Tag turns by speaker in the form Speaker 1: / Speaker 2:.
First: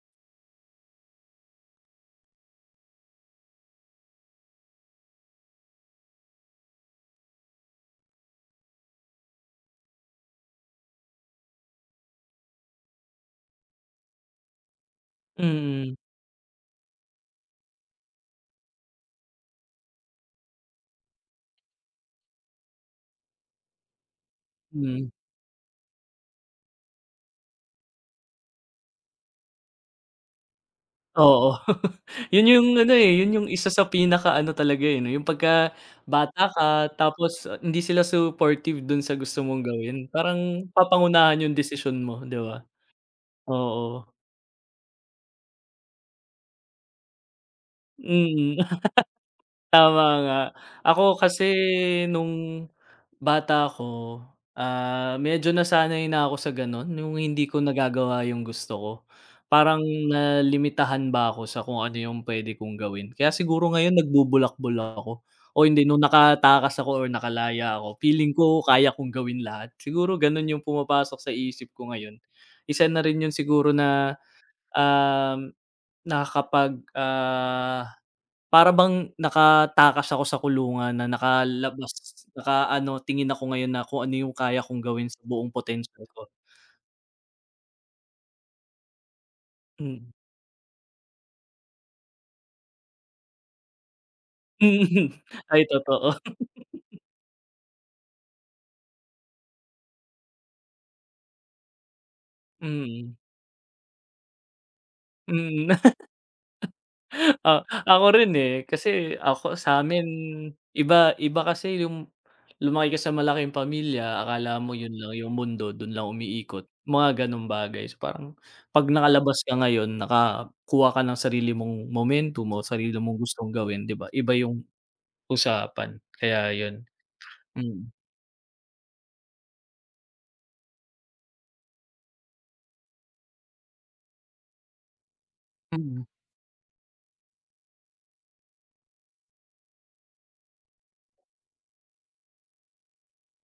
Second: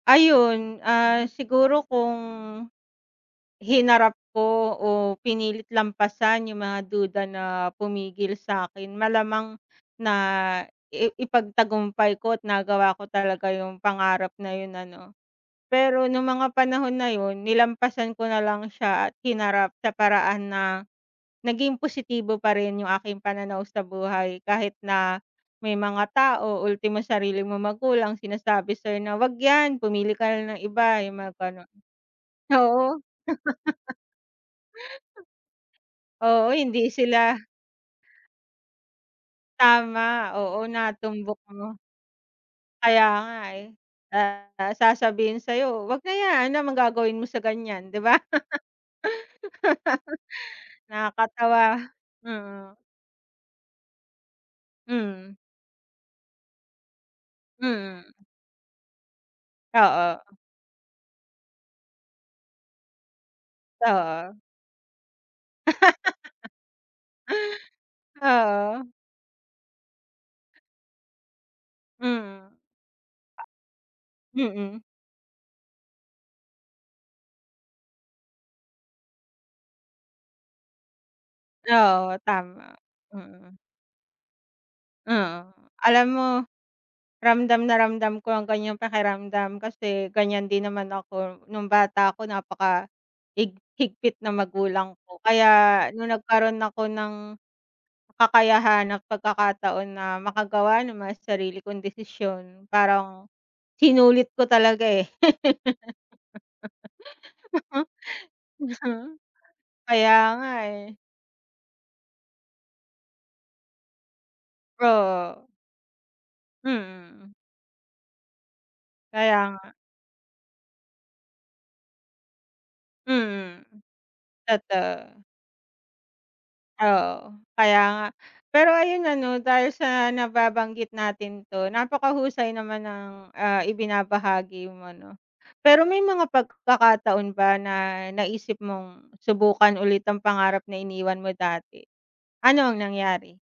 Speaker 1: Ayun, ah, siguro kung, hinarap ko o pinilit lampasan yung mga duda na pumigil sakin malamang na i ipagtagumpay ko at nagawa ko talaga yung pangarap na yun ano.
Speaker 2: Mhm.
Speaker 1: Pero nung mga panahon na yun nilampasan ko nalang siya at hinarap sa paraan na naging positibo pa rin yung aking pananaw sa buhay, kahit
Speaker 2: Hmm.
Speaker 1: na may mga tao, ultimo sarili mong magulang sinasabi sayo na wag 'yan pumili ka na ng iba yung mga
Speaker 2: Oo,
Speaker 1: gano'n,
Speaker 2: yun yung ano,
Speaker 1: oo.
Speaker 2: eh, yun yung isa sa pinaka ano talaga, eh, 'no, yung pagka bata
Speaker 1: Oo,
Speaker 2: ka
Speaker 1: hindi sila
Speaker 2: tapos hindi sila supportive dun sa gusto mong gawin,
Speaker 1: Tama, oo
Speaker 2: parang
Speaker 1: natumbok
Speaker 2: papangunahan yung
Speaker 1: mo.
Speaker 2: desisyon mo 'di ba,
Speaker 1: Kaya nga, eh.
Speaker 2: oo.
Speaker 1: Ah, sasabihin sa'yo, "Wag na yan. 'No naman gagawin mo sa ganyan?" 'di ba?
Speaker 2: Mm, tama nga. Ako kasi
Speaker 1: Nakakatawa,
Speaker 2: nung
Speaker 1: mm.
Speaker 2: bata ako, ah,
Speaker 1: Mhm.
Speaker 2: medyo nasanay na ako sa gano'n, yung hindi ko
Speaker 1: Mm.
Speaker 2: nagagawa yung gusto ko. Parang
Speaker 1: Oo.
Speaker 2: nalimitahan ba ako sa kung ano yung p'wede kong gawin. Kaya siguro ngayon
Speaker 1: Oo.
Speaker 2: nagbubulakbul lang ako, o hindi nung nakatakas ako or nakalaya ako feeling ko
Speaker 1: Oo.
Speaker 2: kaya kong gawin lahat. Siguro ganun yung pumapasok sa isip ko ngayon.
Speaker 1: Mm.
Speaker 2: Isa na rin yun siguro na,
Speaker 1: Mm.
Speaker 2: uhm, nakakapag, ah, para bang nakatakas ako sa kulungan na nakalabas,
Speaker 1: Oo
Speaker 2: naka
Speaker 1: tama,
Speaker 2: ano tingin ako
Speaker 1: mm.
Speaker 2: ngayon na kung ano yung kaya kong gawin sa
Speaker 1: Mm,
Speaker 2: buong potensyal
Speaker 1: alam mo,
Speaker 2: ko.
Speaker 1: ramdam na ramdam ko ang gan'yang pakiramdam kasi,
Speaker 2: Mm.
Speaker 1: gan'yan din naman ako nung bata ako napaka hig higpit ng magulang
Speaker 2: Hmm,
Speaker 1: ko. Kaya
Speaker 2: ay
Speaker 1: nung
Speaker 2: totoo.
Speaker 1: nagkaroon ako ng, kakayahan ng pagkakataon na makagawa naman sa sarili kong desisyon,
Speaker 2: Mm.
Speaker 1: parang sinulit ko talaga, eh.
Speaker 2: Mm. Ah, ako rin, eh. Kasi ako sa 'min,
Speaker 1: Kaya nga, eh.
Speaker 2: iba, iba kasi yung lumaki ka sa malaking pamilya akala mo yun lang yung
Speaker 1: Oo.
Speaker 2: mundo, dun lang umiikot. Mga
Speaker 1: Mm.
Speaker 2: ganong bagay, so, parang pag nakalabas
Speaker 1: Kaya
Speaker 2: ka
Speaker 1: nga.
Speaker 2: ngayon nakakuha ka ng sarili mong momentum mo, sarili mong gustong
Speaker 1: Mm,
Speaker 2: gawin 'di ba. Iba yung
Speaker 1: totoo.
Speaker 2: usapan kaya ayun,
Speaker 1: Oo, kaya
Speaker 2: mm.
Speaker 1: nga, pero ayun ano dahil sa nababanggit natin 'to napakahusay naman ang, ah, ibinabahagi mo 'no. Pero may
Speaker 2: Mhm.
Speaker 1: mga pagkakataon ba na naisip mong subukan ulit ang pangarap na iniwan mo dati, ano ang nangyari?